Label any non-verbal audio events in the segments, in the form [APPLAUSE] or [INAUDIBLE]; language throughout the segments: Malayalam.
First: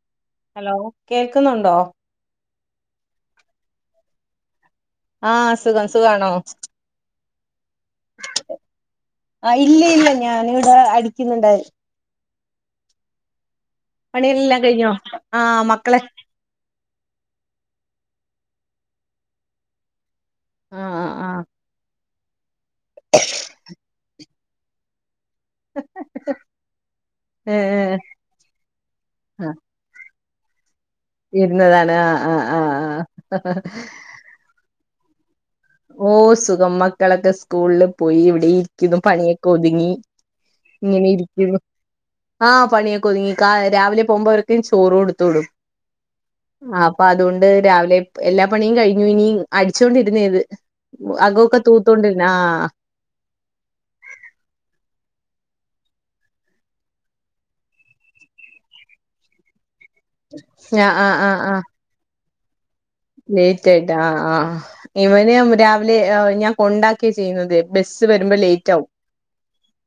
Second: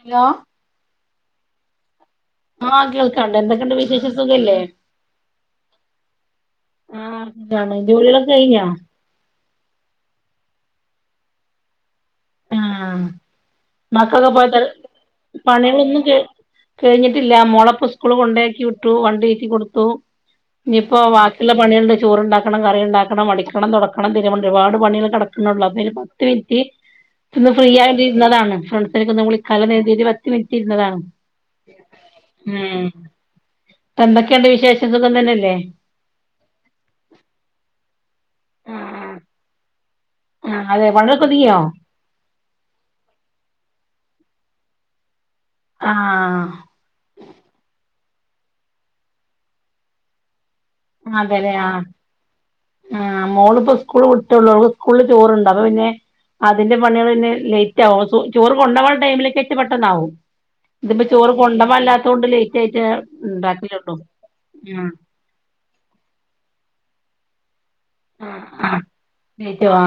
ഹലോ ഹലോ കേൾക്കുന്നുണ്ടോ ആ കേൾക്കാണ്ട് എന്തൊക്കെയുണ്ട് വിശേഷം സുഖല്ലേ ആഹ് സുഖം സുഖാണോ ആ ന്താണ് ജോലികളൊക്കെ കഴിഞ്ഞോ ആ ഇല്ല ഇല്ല ഞാനിവിടെ അടിക്കുന്നുണ്ട് ആ മക്കക്കൊ പണിയെല്ലാം പോയിട്ടൽ കഴിഞ്ഞോ ആഹ് മക്കളെ പണികളൊന്നും കഴി കഴിഞ്ഞിട്ടില്ല മോളെ പ്പൊ സ്കൂളിൽ കൊണ്ടേക്കി വിട്ടു വണ്ടേറ്റി കൊടുത്തു ഇനിപ്പോ ആഹ് ആഹ് ബാക്കിള്ള പണികള്ണ്ട് ചോറുണ്ടാക്കണം, കറിയുണ്ടാക്കണം, അടിക്കണം, തൊടക്കണം, തി ഒരുപാട് പണികൾ ങ്ങ്നെ കിടക്കുന്നോണ്ട് അപ്പയ്നി പത്ത് മിനിറ്റ് ഇന്ന് ഫ്രീ ഏഹ് ആയിട്ടിര്ന്നതാണ് ഫ്രണ്ട്സിനൊക്ക ഒന്ന് ആഹ് വിളിക്കാലോന്നര്തീറ്റ് പത്ത് മിൻട്ട് ഇരുന്നതാണ് ഇരുന്നതാണ് ആഹ് ആഹ് ഉം ആഹ് ആഹ് ഇപ്പന്തൊക്കെയണ്ട് വിശേഷം സുഖം തന്നെ അല്ലേ ഓഹ് സുഖം മക്കളക്കെ സ്കൂള്ള് പോയി. ഇവിടെ ഇരിക്കുന്നു ആഹ് പണിയക്കൊതുങ്ങി അതെ ഇങ്ങനെ പണികളൊക്കെ ഇരിക്ക്ന്നു ഒതുങ്ങിയോ ആഹ് പണിയൊക്കൊതുങ്ങി കാ രാവിലെ പോവുമ്പോര് ക്കയ്ന് ചോറൊടുത്ത് വിടും ആഹ് ആഹ് അപ്പൊ അതുകൊണ്ട് രാവിലെ എല്ലാ പണിം കഴിഞ്ഞോനി അടിച്ചോണ്ടിര്ന്നേത് അതെല്ലെയ ആ ആഹ് ആ മോളിപ്പോ സ്കൂള് വിട്ടള്ളൂ ഓൾ സ്കൂള് ചോറ് അപ്പൊ പിന്നെ അതിന്റെ പണികൾ പിന്നെ ലേറ്റ് ആവും ചോറ് കൊണ്ടോവാൻ ടൈമിലേക്ക് [UNINTELLIGIBLE] ട്ടണ്ടാവും ആഹ് ഇതിപ്പൊ ചോറ് കൊണ്ടോവാൻല്ലാത്തോണ്ട് ലേ ലേറ്റായിട്ട് ആ ആ ഇവന് രാവിലെ ഞാൻ കൊണ്ടാക്കിയ ചെയ്യുന്നത് ബസ്സ് ആ വരുമ്പോ ആ ലേറ്റ് ആ ആകും ലേറ്റ് ആ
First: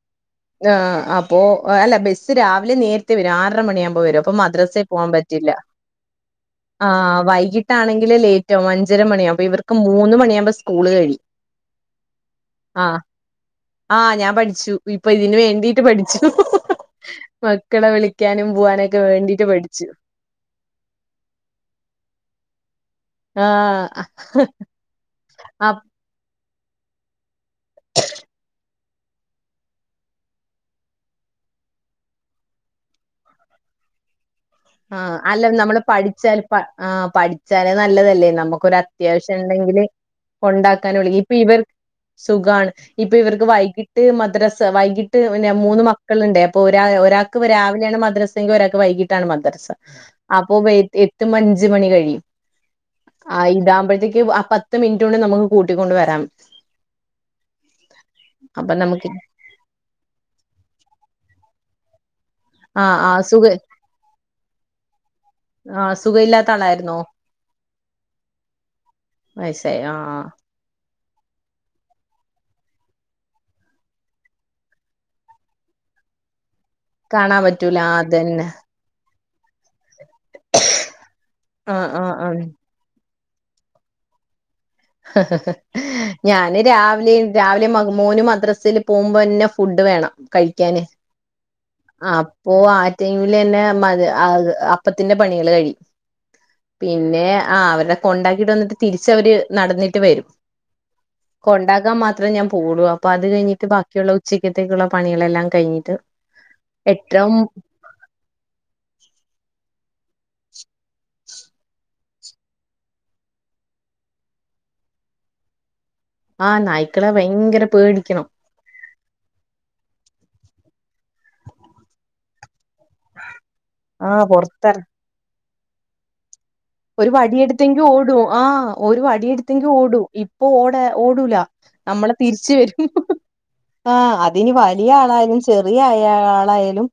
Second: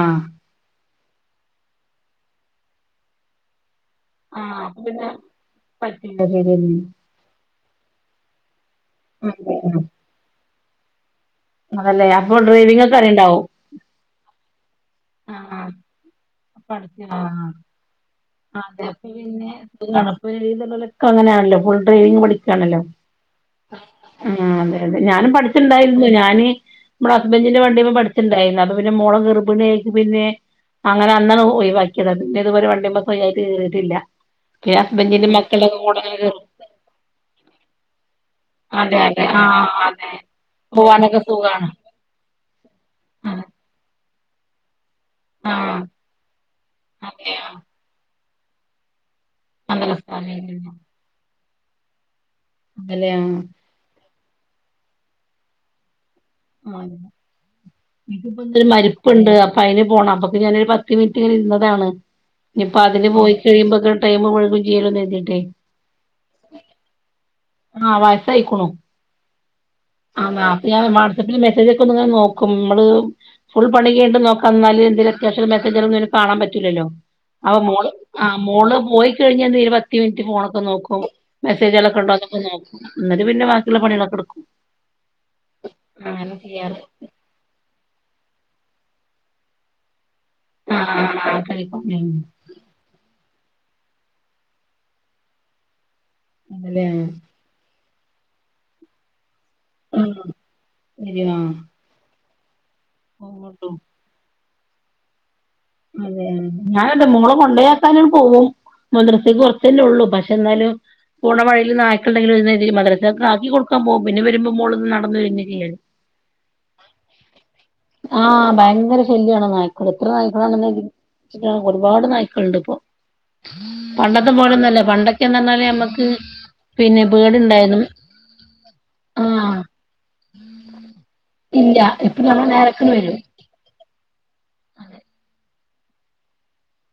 ആ അപ്പോൾ അല്ല ബസ്സ് രാവിലെ നേരത്തെ വരും ആറര മണിയാകുമ്പോൾ പ്പോവരും അപ്പോ ആ അപ്പൊ മദ്രസൽ പിന്നെ പോവാൻ പറ്റില്ല. പറ്റില്ല ശരിയെന്നെ ആ വൈകി എങ്കിലേ ലേറ്റ് ആകും അഞ്ചര മണിയാകും അപ്പ ഇവർക്ക് മൂന്ന് മണിയാവുമ്പോ സ്കൂള് കഴി അല്ലേ അപ്പൊ ഡ്രൈവിംഗൊക്കെ അറിയ്ണ്ടാവും ആ ഞാൻ പഠിച്ചു ഇപ്പൊ ഇതിന് ആ വേണ്ടിട്ട് പഠിച്ചു പഠിച്ച് ആ മക്കളെ വിളിക്കാനും ആ അതെ പോവാനൊക്കെ അപ്പൊ വേണ്ടീട്ട് പിന്നെ പഠിച്ചു പെരീല് ല്ലോ ലൊക്കെ അങ്ങനെയാണല്ലോ ഫുൾ ഡ്രൈവിങ് പഠിക്കാണല്ലോ ആ ആ അതെ അതെ ഞാനും ആ പഠിച്ച്ണ്ടായിരുന്നു ഞാന് [UNINTELLIGIBLE] ഹസ്ബന്റിന്റെ വണ്ടിമ്മേ പഠിച്ച്ണ്ടായിരുന്നു അപ്പൊ പിന്നെ മോള ഗർഭിണിയായപ്പോ പിന്നെ അങ്ങനെ അന്നാണ് ഒഴിവാക്കിയത പിന്നെ ഇതുവരെ വണ്ടി മ്മേ പ്പയ്നാറ്റ് കേറീട്ട്‌ല്ല. ആഹ അല്ല നമ്മള് പഠിച്ചാല് ആ പഠിച്ചാല് നല്ലതല്ലേ നമുക്കൊരു അതെ അതെ ആഹ് അത്യാവശ്യണ്ടെങ്കില് അതെ കൊണ്ടാക്കാ [UNINTELLIGIBLE] പോവാനൊക്കെ ഇപ്പൊ ഇവർ സുഖാണ് സുഖാണ് ഇപ്പൊ അതെ ഇവർക്ക് വൈകി ട്ട് മദ്രസ വൈകിട്ട് പിന്നെ ആഹ് മൂന്ന് മക്കള്ണ്ട് അപ്പൊ ഒരാ ഒരാൾക്ക് അതെയോ രാവിലെണ് മദ്ര സ് [UNINTELLIGIBLE] ഒരാക്ക് വൈകിട്ടാണ് മദ്രസ നല്ല അപ്പൊ സ്ഥലേനല്ലോ വൈകിട്ട് എത്തുമ്പോ അഞ്ച് മണി കഴിയും. അതല്ലേ ആ ആഹ് ഇതാവുമ്പഴത്തേക്ക് ആ പത്ത് മിന്‌റ്റ് കൊണ്ട് നമുക്ക് കൂട്ടിക്കൊണ്ട് വരാം ആണ് [UNINTELLIGIBLE] രു അപ്പൊ നമുക്ക് മരിപ്പുണ്ട് അപ്പൊ അയിന് പോണം അപ്പൊക്ക ഞാനൊരു പത്ത് മിനിറ്റ് ഇങ്ങനെ ഇര്ന്നതാണ് നി ഇപ്പൊ ആ അതിന് ആ പോയി സുഖ കഴിയുമ്പോക്ക് ടൈം മുഴുകും ചെയ്യല്ലോ ന് കരുതി ആ സുഖ ഇല്ലാത്ത ആളായിര്ന്നോ ആ വയസായിക്ണു ആ [UNINTELLIGIBLE] വാട്സപ്പിൽ മെസ്സേജ് ഒക്കെന്ന്ങ്ങനെ നോക്കും ഇമ്മള് ഫുൾ പണി ഉണ്ട് നോക്ക എന്നും എന്തി അത്യാശ്യ മെസജ കാണാ പറ്റും ട്ടില്ലല്ലോ കാണാൻ ആ പറ്റൂല മോള് ആ അതന്നെ മോള് പോയി [UNINTELLIGIBLE] ഒരു പത്ത് മിൻറ്റ് ഫോണൊക്കെ നോക്കും ആ ആ ആ മെസ്സേജാളൊക്കെണ്ടോന്നൊക്കെ നോക്കും ന്നട്ട് പിന്നെ ബാക്കിള്ള പണികളൊക്കെ ടുക്കും ഞാന് രാവിലെ രാവിലെ മോന് മദ്ര സിൽ പോകുമ്പോന്നെ ഫുഡ് വേണം കഴിക്കാന് ആഹ് ആഹ് കഴിക്കും ഉം അപ്പൊ ആ ടൈമിലെന്നെ മതി അത് അപ്പത്തിന്റെ പണികള് കഴിയും അതല്ലേ പിന്നെ ആ അവരുടെ കൊണ്ടാക്കിട്ട് വന്നിട്ട് തിരിച്ചവര് നടന്നിട്ട് ഉം വരും ശരിയാ കൊണ്ടാക്കാൻ മാ ത്രം ഞാൻ പോവുള്ളു അപ്പോ അത് കഴിഞ്ഞിട്ട് ബാക്കിയുള്ള ഉച്ചക്കത്തേക്കുള്ള പണികളെല്ലാം കഴിഞ്ഞിട്ട് അതെ ഞാനെൻറ്റെ എട്ടര മോളെ കൊണ്ടോയാക്കാന് പോവും മദ്രസക്ക് കുറച്ചല്ലേ ഉള്ളൂ പക്ഷെ എന്നാലും പോണവഴീല് നായ് ഉണ്ടെങ്കില് എഴുന്നേറ്റിട്ട് മദ്രസക്ക് ആക്കി കൊടുക്കാൻ പോകും പിന്നെ വരുമ്പോ മോളുനടന്നു തന്നെ ചെയ്യല് ആ നായ്ക്കളെ ഭയങ്കര പേടിക്കണം ആഹ് ഭയങ്കര ശല്യാണ് നായ്ക്കൾ എത്ര നായ്ക്കളാണൊള്ളെന്നു ഒരുപാട് നായ്ക്കളുണ്ട് ഇപ്പൊ ആഹ് പണ്ടത്തെ പൊറത്തെറ പോലന്നൂല്ലാ പണ്ടൊക്കെന്ന് പറഞ്ഞാല് ഞമ്മക്ക് ഒരു വടിയെടുത്തെങ്കി ഓടും ആ ഒരു ആഹ് വടിയെടുത്തെങ്കി ഓടും ഇപ്പൊ ഓടേ ഓടൂല ഇല്ല നമ്മളെ ഇപ്പൊ നമ്മള് തിരിച്ചുവരും നേരത്തിന് വരും ആ അതിനി വലിയ ആളായാലും ശെ ചെറിയായ ആളായാലും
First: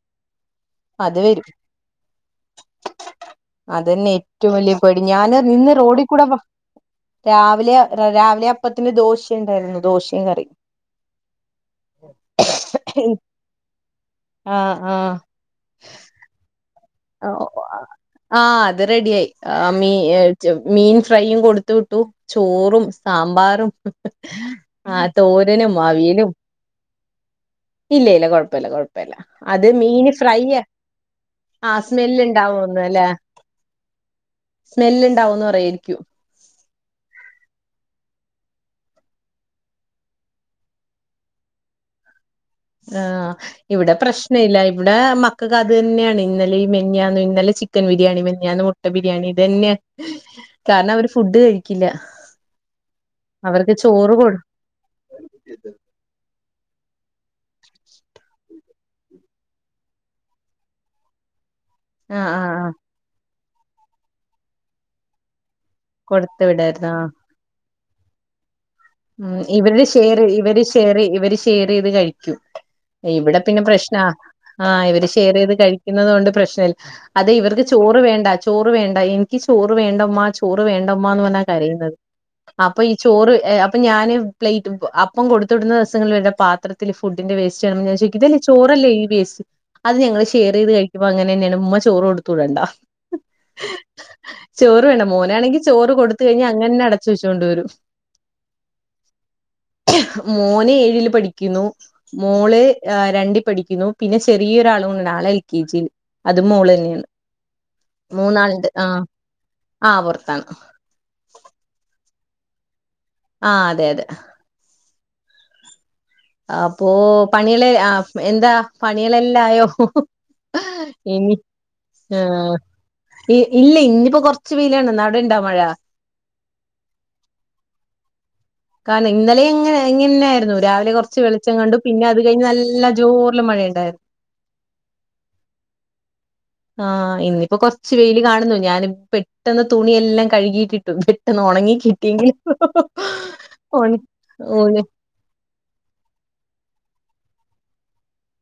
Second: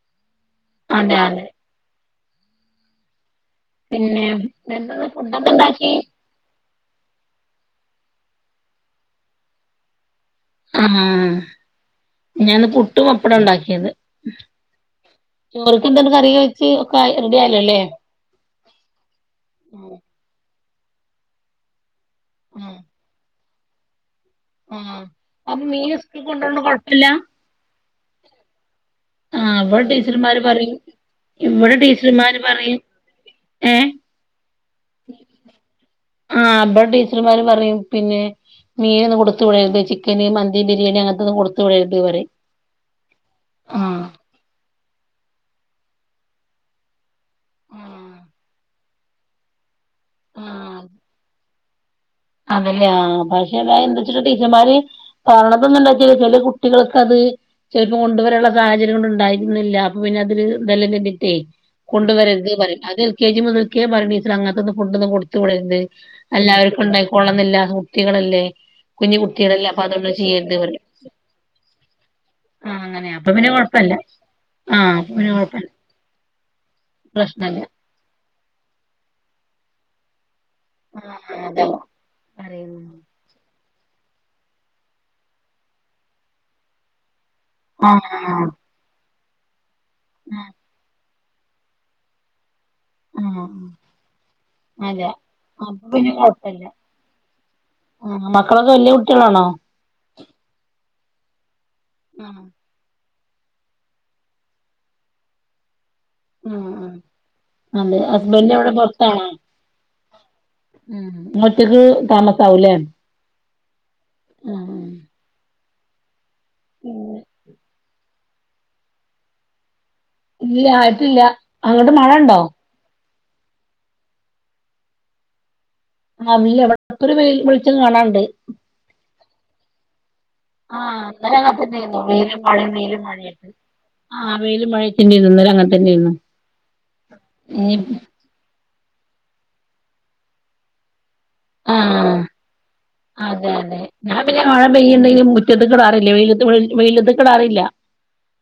അതെ അത് അതെ വരും പിന്നെ [UNINTELLIGIBLE] എന്താ ഞൻ ഫുഡൊക്കെ നിന്ന് ഇണ്ടാക്കി റോഡിൽ കൂടെ രാവിലെ റേ രാവിലെ അപ്പത്തിന് ദോശയ ഉണ്ടായിരുന്നു ദോശ ആഹ് ഞാൻ പുട്ടും പപ്പടം ഉണ്ടാക്കിയത് ആഹ് ആഹ് ചോറക്കെന്താ കറി വെച്ച് ഒക്കെ ആയി റെഡി ആയല്ലോല്ലേ [UNINTELLIGIBLE] ആഹ് അത് റെഡി ആയി ആഹ് [UNINTELLIGIBLE] മീൻ ഫ്രൈയും കൊടുത്ത് വിട്ടു ചോറും സാമ്പാറും ഉം ആഹ് അപ്പൊ തോരനും മീൻ സ്കൂളിൽ അവിയലും കൊണ്ടോന്ന് കൊഴപ്പില്ല ഇല്ല ഇല്ല കൊഴപ്പല്ല കൊഴപ്പല്ല ആഹ് അത് ഇവിടെ മീന് ഫ്രൈ ടീച്ചർമാര് പറയും ഇവിടെ ആഹ് സ്മെല് ടീച്ചർമാര് പറയും ഇണ്ടാവുമന്നല്ലേ ഏഹ് ആഹ് ഇവിടെ ടീച്ചർമാര് പറയും പിന്നെ മീനൊന്നും കൊടുത്തു വിടരുത് ചിക്കന് മന്തിയും ബിരിയാണി അങ്ങനത്തെന്നും കൊടുത്തു വിടരുത് എന്ന് പറയും ആഹ് ഇവിടെ ആഹ് പ്രശ്ന ഇല്ല ഇവിടെ മക്കൾക്ക് അത് തന്നെയാണ് ഇന്നലെ ഈ മിനിയാന്ന് നല്ല ചിക്കൻ ബിരിയാണി മെന്ന് ഞാൻ മുട്ട ബിരിയാണി ഇത് തന്നെയാ ആഹ് കാരണം അവര് ഫുഡ് കഴിക്കില്ല അതല്ലേ ആഹ് പക്ഷെ അവർക്ക് അതാ എന്താ ചോറ് വെച്ചിട്ട കൊടു ടീച്ചർമാര് പറയണതൊന്ന് വച്ച ചില കുട്ടികൾക്ക അത് ചെലപ്പം കൊണ്ടുവരാനുള്ള സാഹചര്യം കൊണ്ട് ഉണ്ടായിരുന്നില്ല അപ്പൊ പിന്നെ അതൊരു ലിമിറ്റ് ആഹ് കൊണ്ടുവരരുത് ആഹ് ആഹ് പറയും അത് എൽ കെ ജി മുതൽക്കേ പറയും ടീച്ചർ അങ്ങനത്തൊന്ന് ഫുഡ് ഒന്നും കൊടുത്തു വിട രുത് കൊടുത്ത് എല്ലാവർക്കും വിടായിരുന്നു ഉണ്ടാ ആഹ് ല്ല കുട്ടികളല്ലേ ഉം കുട്ടികളല്ലേ അപ്പൊ ഇവര് അതുകൊണ്ട് ഷെയർ ചെയ്യരുത് ഇവര് പറയും ഷെയർ ഇവര് ഷെയർ ചെയ്ത് കഴിക്കൂ ആ അങ്ങനെ അപ്പൊ ഇവിടെ പിന്നെ കൊഴപ്പല്ല പ്രശ്ന ആഹ് ആ ആഹ് ഇവര് അപ്പൊ പിന്നെ ഷെയർ ചെയ്ത് കൊഴപ്പല്ല കഴിക്കുന്നത് കൊണ്ട് പ്രശ്നല്ല അതേ പ്രശ്നല്ല ഇവർക്ക് ചോറ് വേണ്ട ചോറ് വേണ്ട എനിക്ക് ചോറ് വേണ്ട ഉമ്മ ചോറ് വേണ്ട ആ ഉമ്മന്ന് പറഞ്ഞാ അതാ കരയുന്നത് അപ്പൊ ഈ പറയുന്നത് ചോറ് ഏ അപ്പം ഞാൻ പ്ലേറ്റ് അപ്പം കൊടുത്ത വിടുന്ന ദിവസങ്ങൾ പാത്രത്തിൽ ഫു ഡ്ന്റെ വേസ്റ്റ് കാണുമ്പോ ആ ഞാൻ ചോദിക്കും ആ ചോറല്ലേ ഈ വേസ് അത് ഞങ്ങള് ഷെയർ ചെയ്ത് കഴിക്ക്പ അങ്ങനതന്നെയാണ് ഉമ്മ ചോറ്കൊടുത്തൂ വിടണ്ട ആഹ് ചോറ് വേണ്ട അതെ മോനാണെങ്കിൽ ചോറ് അപ്പംപിന്നേ കൊടുത്ത് കഴിഞ്ഞാ കുഴപ്പല്ല അങ്ങനെ തന്നെ അടച്ച് വെച്ചോണ്ട് വരും ആഹ് മക്കളോ വല്യ കുട്ടികളാണോ [UNINTELLIGIBLE] പഠിക്കുന്നു ആഹ് മോള് [UNINTELLIGIBLE] രണ്ടിൽ പഠിക്കുന്നു പിന്നെ ചെറിയൊരാളും ആളെ എൽ കെ ജിയിൽ അത് മോള് ആഹ് ആഹ് തന്നെയാണ് അതെ ഹസ്ബൻഡ് മൂന്നാളുണ്ട് എവിടെ ആഹ് പുറത്താണോ ആഹ് പുറത്താണ് ആഹ് നിങ്ങ ഒറ്റക്ക് താമ [UNINTELLIGIBLE] ആഹ് അതെയതെ അപ്പോ പണികള് ആഹ് എന്താ പണികളെല്ലായോ ഇല്ല ആയിട്ടില്ല എനി അങ്ങോട്ട് മഴ ഉണ്ടോ? ആഹ് ഇല്ല ഇനിപ്പോ കൊറച്ച് വെയിലാണ് അടെ ഇണ്ടാ മഴ അല്ല എവിടെ ഒരു വെ വെളിച്ചം കാണാണ്ട് കാരണം ഇന്നലെ എങ്ങനെ ഇങ്ങനെയായിരുന്നു രാവിലെ ആഹ് കുറച്ച് ഇന്നലെ അങ്ങനെ വെളിച്ചം കണ്ടു തന്നെയായിരുന്നു പിന്നെ അത് കഴിഞ്ഞ് നല്ല ജോറ മഴയ ഉണ്ടായിരുന്നു ആ വെയിൽ മഴത്തിന്റെ ഇന്നും അങ്ങനെത്തന്ന ഇന്നരുന്നു ആഹ ഇന്നിപ്പോൊ കൊറച്ച വെയിയില് കാണുന്നു ഞാൻ പെട്ടെന്ന് തുണിയെല്ലാം കഴുകിട്ടിട്ടും ന്ന് ഉണങ്ങി ആഹ് കിട്ടിയെങ്കിൽ അതെ അതെ ഒണ ഞാൻ പിന്നെ മഴ ഓന് പെയ്യുണ്ടെങ്കിലും റ്റ കിടാറില്ല വെ വെയില എത് കിാറില്ല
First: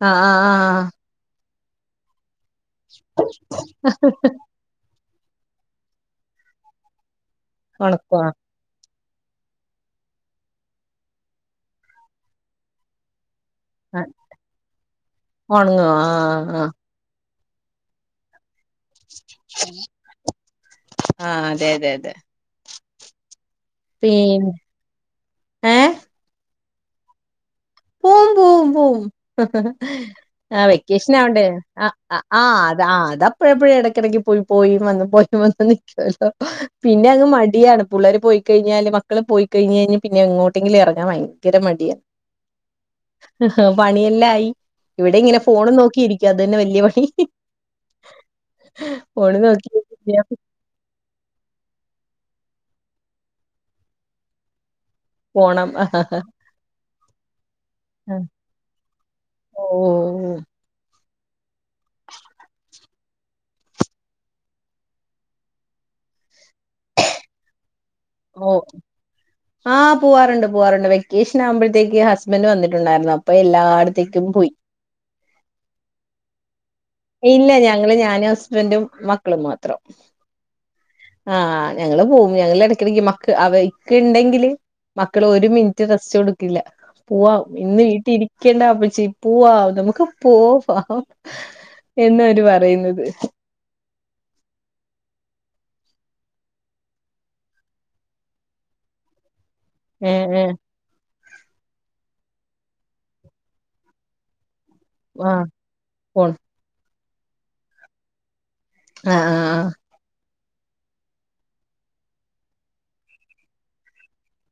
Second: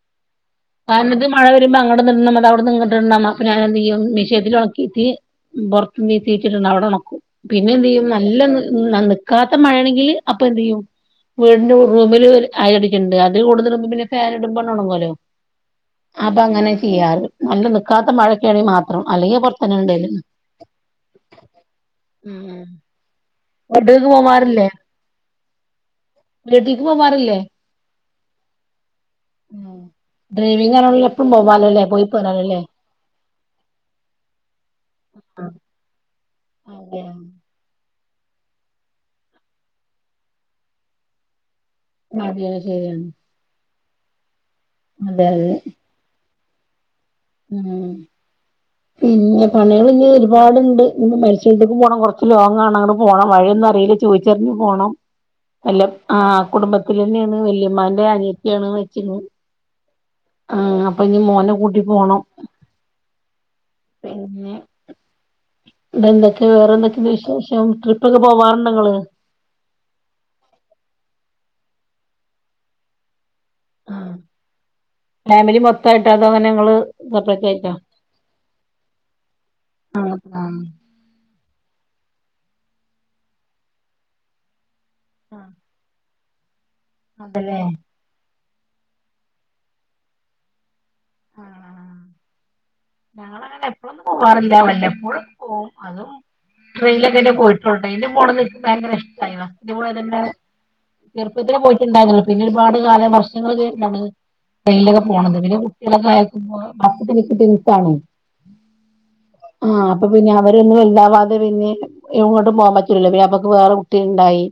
ആഹ ആഹ് ആഹ് മഴ വരുമ്പോ അങ്ങട്ട് ഒന്നിടണം അവിടെ നി ഇങ്ങട്ടുമിടണം അപ്പൊ ഞാൻ എന്ത് ചെയ്യും മിഷീനിൽ ഉണക്കീട്ട് പുറത്ത് നീ തീറ്റിട്ടുണ്ട് അവിടെ നോക്കും പിന്നെ എന്താ ചെയ്യും ഒണക്കോ നല്ല ക്കാത്ത മഴയാണെങ്കിൽ അപ്പൊ എന്ത് ചെയ്യും വീടിന്റെ റൂമില് അയൽ കെട്ടീട്ട് ഉണ്ട് കൂടുതൽ പിന്നെ ആഹ് ഫൻ ഇടുമ്പ ഉണങ്ങല്ലോ ഒണങ്ങോ അപ്പൊ ആഹ് അങ്ങനെ ആഹ് ചെയ്യാറ് നല്ല നിൽക്കാത്ത മഴ [UNINTELLIGIBLE] മാത്രം അല്ലെങ്കി പൊറത്തന്നെ ഇടല് ആഹ് അതെ അതെ അതെ [UNINTELLIGIBLE] ഇടക്ക് പിന്നെ പോവാറില്ലേ ഏഹ് വിട്ടിൽക്ക് പോവാറില്ലേ? [INAUDIBLE] ആ ഡ്രൈവിംഗ് ആണല്ലോ വെക്കേഷൻ എപ്പഴും ആവണ്ടേ പോവാലോല്ലേ അ പോയി ആ പോരാലോല്ലേ അത് അതപ്പഴും എപ്പഴും എടക്ക് [UNINTELLIGIBLE] പോയിം വന്ന് പോയിം വന്ന് നിക്കോല്ലോ പിന്നെ അങ്ങ് മടിയാണ്. പുള്ളാര് പോയിക്കഴിഞ്ഞാല് മക്കള് പോയി കഴിഞ്ഞാഞ് പിന്നെ ഇങ്ങോട്ടെങ്കിലും എറങ്ങാൻ ഭയങ്കര മടിയാ [UNINTELLIGIBLE] ണ് പണിയെല്ലായി ഇവിടെങ്ങനെ ഫോണും നോക്കിയിരിക്ക ഇത് തന്നെ വല്ല്യപണി മ് ഫോണ് പിന്നെ നോക്കി പണികളിഞ്ഞ് ഒരുപാട്ണ്ട് ഇനി പ്പോ മരിച്ചോട്ത്ത് [UNINTELLIGIBLE] പോണം കൊറച്ച് ലോങ്ങാണ് അങ്ങട് പോണം വഴിയൊന്നറീല ചോയ്ച്ചറിഞ്ഞ് പോണം പോണം എല്ലാ ആ കുടുംബത്തിലന്നെയാണ് വല്യമ്മായിന്റെ അനിയത്തിയാണ് മെരിച്ച്ക്ക്ണേ ഉം അപ്പൊഞ്ഞ് മോനെ കൂട്ടി പോണം പിന്നെ എന്തൊക്കെ വേറെന്തൊക്കെണ്ട് വിശേഷം ട്രി [UNINTELLIGIBLE] ഓ ആഹ പോവാറ്ണ്ട് പോവാറ്ണ്ട് വെക്കേഷൻ ആകുമ്പഴത്തേക്ക് ഹസ്ബന്റ് വന്നിട്ട്ണ്ടായിരുന്നു അ [UNINTELLIGIBLE] പ്പോ എല്ലായിടത്തേക്കും പോയി ഫാമിലി മൊത്തായിട്ടോ അതോ അങ്ങനെ നിങ്ങള് സെപ്പറേറ്റ് ഇല്ല ആയിട്ടോ ഞങ്ങള് ഞാനും ഹസ്ബന്റും മക്കളും മാത്രം ആ ആ ആ് ഞങ്ങള് പോവും ഞങ്ങള് എടക്കടക്ക് മക്ക് അവ ഇക്ക ഇണ്ടെങ്കില് മക്കള് ആ ഒരു മിനിറ്റ് റസ്റ്റ് കൊടുക്കില്ല പോവാം അതല്ലേ ഇന്ന് വീട്ടീരിക്കേണ്ടാപ്പച്ചി പോവാം നമുക്ക് പോവാം ആഹ എന്ന അവര് പറയുന്നത് ഇങ്ങള് പോവാറുണ്ടോ എപ്പൊഴുന്നുല്ല വലപ്പോഴും ഒന്ന് പോവും അതും ട്രെയിനിലൊക്കെ പോയിട്ടോ [UNINTELLIGIBLE] എ [UNINTELLIGIBLE] മോ [UNINTELLIGIBLE] ഭയങ്കര ഇഷ്ടായി ണ് ട്രെയിന് ഏ പോയതെന്നെ ഏ ചെറുപ്പത്തിലേ പോയിട്ടുണ്ടായിന്നൊള്ളു പിന്നെ ഒരുപാട് കാലം വർഷങ്ങൾ ശേഷാ പോണേ ട്രെയിനിലൊക്കെ ആ പോണത് പിന്നെ കുട്ടികളൊക്കെ പോണം ആയോക്കുമ്പോ [UNINTELLIGIBLE] ടിൻസാണ്. ആഹ ആഹ്ഹ അവരൊന്നു വെല്താവാതെ പിന്നെ എങ്ങട്ടും പോകാ പറ്റൂലല്ലോ പിന്നെപ്പോഴേക്ക് വേറെ കുട്ടിണ്ടായി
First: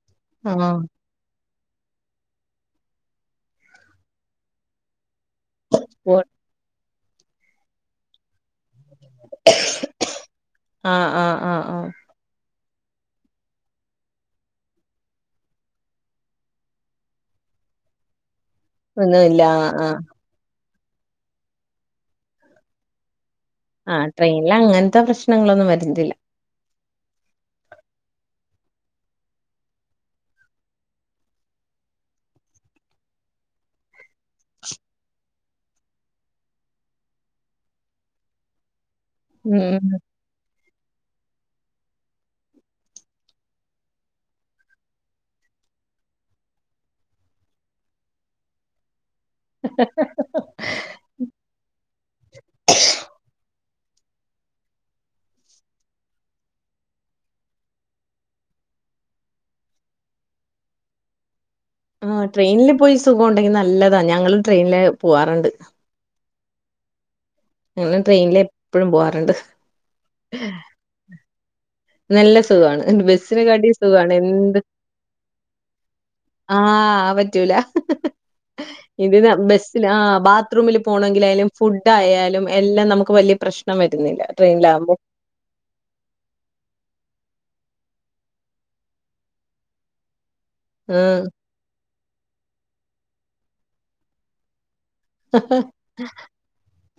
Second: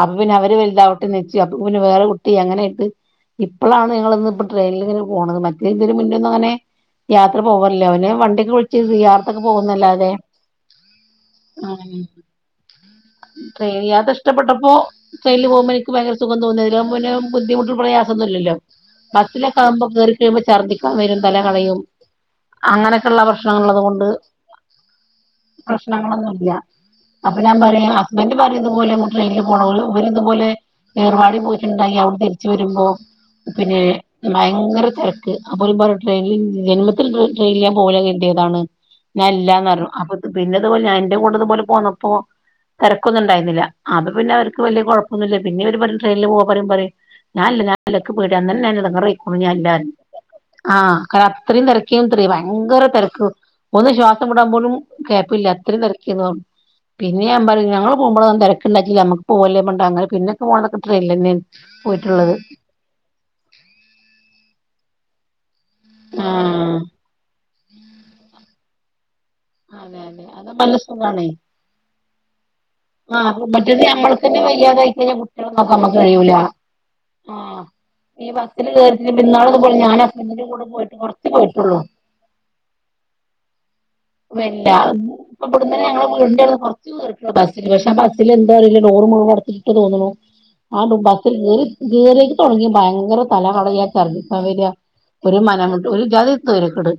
അപ്പൊ പിന്നെ അവര് ആഹ് ആഹ് വലുതാവട്ടേന്ന്ച്ച് [UNINTELLIGIBLE] പ്പ പിന്നെ വേറെ കുട്ടി അങ്ങനെയായിട്ട് ഇപ്പളാണ് ഞങ്ങളൊന്ന് ഇപ്പം ട്രെയിനിൽങ്ങനെ പോണത് മറ്റേ പോ ഇതിനമുന്നേന്നും അങ്ങനെ യാത്ര പോവാറില്ല അവന് വണ്ടി [UNINTELLIGIBLE] സിയാർത്തൊക്കെ പോകുന്നല്ലാതെ ആഹ് ആഹ് ആഹ് അ ആഹ് ട്രെയിന് യാത്ര ഇഷ്ടപ്പെട്ടപ്പോ ട്രെയില് പോവുമ്പോ എനിക്ക് ഭയങ്കര സുഖം തോന്നി അയിലാവുമ്പോ പിന്നെ ബുദ്ധിമുട്ടും പ്രയാസൊന്നുല്ലല്ലോ ഒന്നുമില്ല ബസ്സിലൊക്കെ ആഹ് ആകുമ്പോ ആഹ് കയറി കഴിയുമ്പോ ഛർദ്ദിക്കാൻ വരും തല കളയും അങ്ങനെയൊക്കെള്ള പ്രശ് [UNINTELLIGIBLE] ള്ളത് കൊണ്ട് ആഹ് ട്രെയിനിൽ അങ്ങനത്തെ പ്രശ്നങ്ങളൊന്നും വരുന്നില്ല പ്രശ്നങ്ങളൊന്നുല്ല അപ്പൊ ഞാൻ പറയാ ഹസ്ബന്റ് പറയും ഇതുപോലെ [UNINTELLIGIBLE] ട്രെയിനിൽ പോണാ ഇവരിതുപോലെ ഏർവാടി പോയിട്ടുണ്ടായി അവിടന്ന് തിരിച്ച് വരുമ്പോ പിന്നെ ഭയങ്കര തിരക്ക് അ പോലും പറഞ്ഞട്ട ജന്മ [UNINTELLIGIBLE] യിൽ ട്രെയിനിൽ പോവൂല കരുതിയാണ് ഞാൻ ഇല്ലന്ന് പറഞ്ഞു ഉം അപ്പ പിന്ന അതുപോല ഞാൻ എന്റെ കൂടുത പോലെ പോന്നപ്പോ തെരക്കൊന്നും ഉണ്ടായിരുന്നില്ല അത് പിന്നെ അവർക്ക് വലിയ കുഴപ്പൊന്നുമില്ല പിന്നിം ഓര് പറയും ട്രെയിനിൽ പോവാ പറിമ് ഞാനില്ല ഞാനില്ല ഇക്ക് പേടിയാ ഇന്നലെന്നെ ഞാന് ഇടങ്ങറായിക്ക് കുഞ്ഞല്ല ആഹ ക അത്രയും തിരക്കേുംത്ര ഭയങ്കര തിരക്ക് ഒന്ന് ശ്വാസം വിടാൻ പോലും ഗാപ്പില്ല അത്രയും തെരകെന്നു പറഞ്ഞു പിന്നെ ഞാൻ പറയും ഞങ്ങള് പോകുമ്പോൊ ഒന്നും തിരക്കണ്ടായിട്ടില്ല നമുക്ക് പോവല്ലേ പറഞ്ഞിട്ട് അങ്ങനപിന്നെ പിന്നെ പോവാലൊക്കെ ട്രെയിൻല്ല ആ ട്രെയിനിൽ പോയി സുഖം ഉണ്ടെങ്കി നല്ലതാ ഞങ്ങളും ട്രെയിനില് പോവാറുണ്ട് ആ... ഹ് ഞങ്ങള് ട്രെയിനില് എപ്പോഴും പോവാാറുണ്ട് അതെ അതെ അതാവുമ്പോ നല്ല സുഖണേ നല്ലത് ുഖ ബട്ട സ ഞമ്മൾക്കന്നെ വയ്യാതായി കഴിഞ്ഞാ കുട്ടികളെ നോക്കാൻ നമ്മക്ക് കഴിയൂല ആ പറ്റ ആഹ് ഈ ബസ്സില് കേറിട്ട് ഇന്നാളതുപോലെ [UNINTELLIGIBLE] ഞാൻ ഹസ്ബന്റിന്റെ ബാത്റൂം കൂടെ പോയിട്ട് കൊറച്ച് പോണെങ്കാലും പോയിട്ടുള്ളൂ ഫുഡ് ആയാലും [UNINTELLIGIBLE] എല്ലാം നമുക്ക് വലിയ പ്രശ്നം വരും വെല്ലാ ഇപ്പം ഇബ്‌ടുന്ന ഞങ്ങടെ അവിടന്ന് കുറച്ച് ബസ്ൽ പക്ഷെ ബസ്സിൽ എന്തറില്ല്യ ഡോർ മുഴുവൻ അടച്ചിട്ടു തോന്നണു ഉം [UNINTELLIGIBLE] തുടങ്ങി ഭയങ്കര തല കടയ ഛർദിക്കാൻ വരാ ഒരു മനംമുട്ട ഒരു ജാതിസോയാര്യ കേട്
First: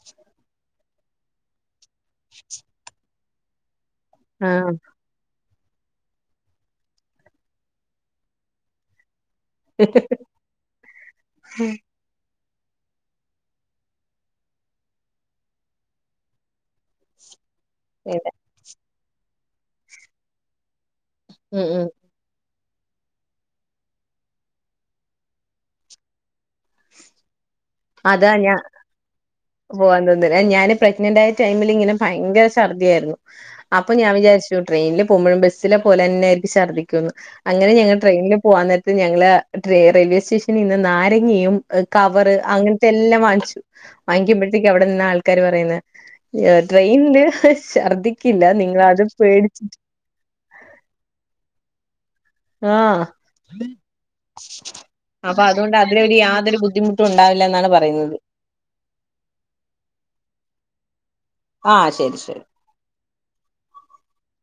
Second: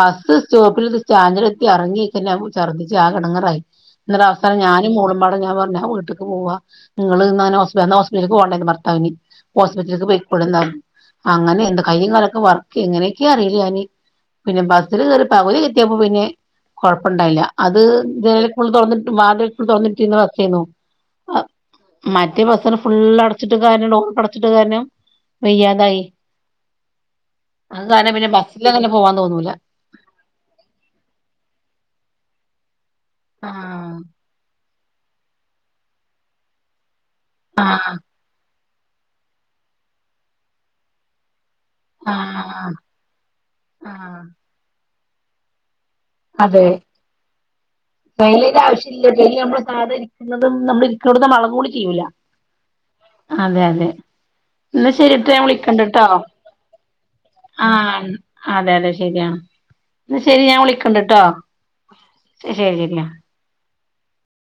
ബസ്സ് സ്റ്റോപ്പിൽ ഒരു സ്റ്റാന്ഡിലെത്തി ഇറങ്ങി [UNINTELLIGIBLE] ഛർദ്ച് ആകെ എടങ്ങാറായി ഇന്നട്ട് അവസാനം ആഹ് ഞാനും മോളുമ്പാടെ [UNINTELLIGIBLE] ഞാൻ വീട്ടിക്ക്‌ പോവാ നിങ്ങൾ ഹോസ്പിറ്റലേ പോണ്ടേ ഭർത്താവിന് ഹോസ്പിറ്റലക്ക് പോയിക്കൂടുന്നതാകും അങ്ങനെ എന്താ കയ്യും കാലൊക്കെ വർ എങ്ങനെയൊക്കെയാ അറിയില്ല ഞാന് പിന്നെ ബസ്സിൽ കയറി പകുതി കെത്തിയപ്പോ പിന്നെ കൊഴപ്പുണ്ടായില്ല അത് അതെ ജനൽ ഫുൾ തുറന്നിട്ട് വാതിൽ ഫുൾ തുറന്നിട്ടും കടകയ്നി ആ ഉം ഉം മറ്റെ ബസ്സൻ ഫുള്ള് അടച്ചിട്ട് കാര്യം [UNINTELLIGIBLE] അടച്ചിട്ട് കര്യം വെയ്യാതായി അത് കാരണം പിന്നെ അതാ ഞാ ബസ്സിലങ്ങനെ പോവാൻ തോന്നൂല പോവാൻ തോന്നില്ല ഞാന് പ്രഗ്നന്റ് ആയി ടൈമിൽ ഇങ്ങനെ ഭയങ്കര ഛർദിയായിരുന്നു അപ്പൊ ആഹ് ഞാൻ വിചാരിച്ചു ട്രെയിനിൽ പോക്പോഴും ബസ്സില പോലെന്നൊയിരിക്കും ശഛർദിക്കുന്നു അങ്ങനെ ഞങ്ങള് ട്രെയിനിൽ പോകവാ ഞങ്ങള് ട റെയിൽവേ സ്റ്റേഷനിന്ന് നാരങ്ങിയും കവറ് ആഹ് അങ്ങനത്തെ എല്ലാം വാങ്ങിച്ചു ആഹ് വാങ്ങിക്കുമ്പഴത്തേക്ക അവിടെ നിന്ന ആൾക്കാാര് പറയുന്നെ അതെ ട്രെയിനിൽ ഹ്.. ഹ്.. ഷർദിക്കില്ല ട്രെയിനിന്റെ നിങ്ങള അത് പേടിച്ചിട്ട് ഇടുന്ന മളം കൂടി ചെയ്യൂല [UNINTELLIGIBLE] ആഹ എന്ന ശരിട്ട് ഞാൻ വിളിക്കണ്ടട്ടോ യാതൊരു ബുദ്ധിമുട്ടും ഉണ്ടാവില്ല ആ എന്നാണ് പറയുന്നത് അതെ അതെ ശെരിയാണ് ന്നാ ശെരി ഞാൻ വിളിക്കണ്ട്ട്ടോ ആഹ് ശരി ശരി ശരി ശര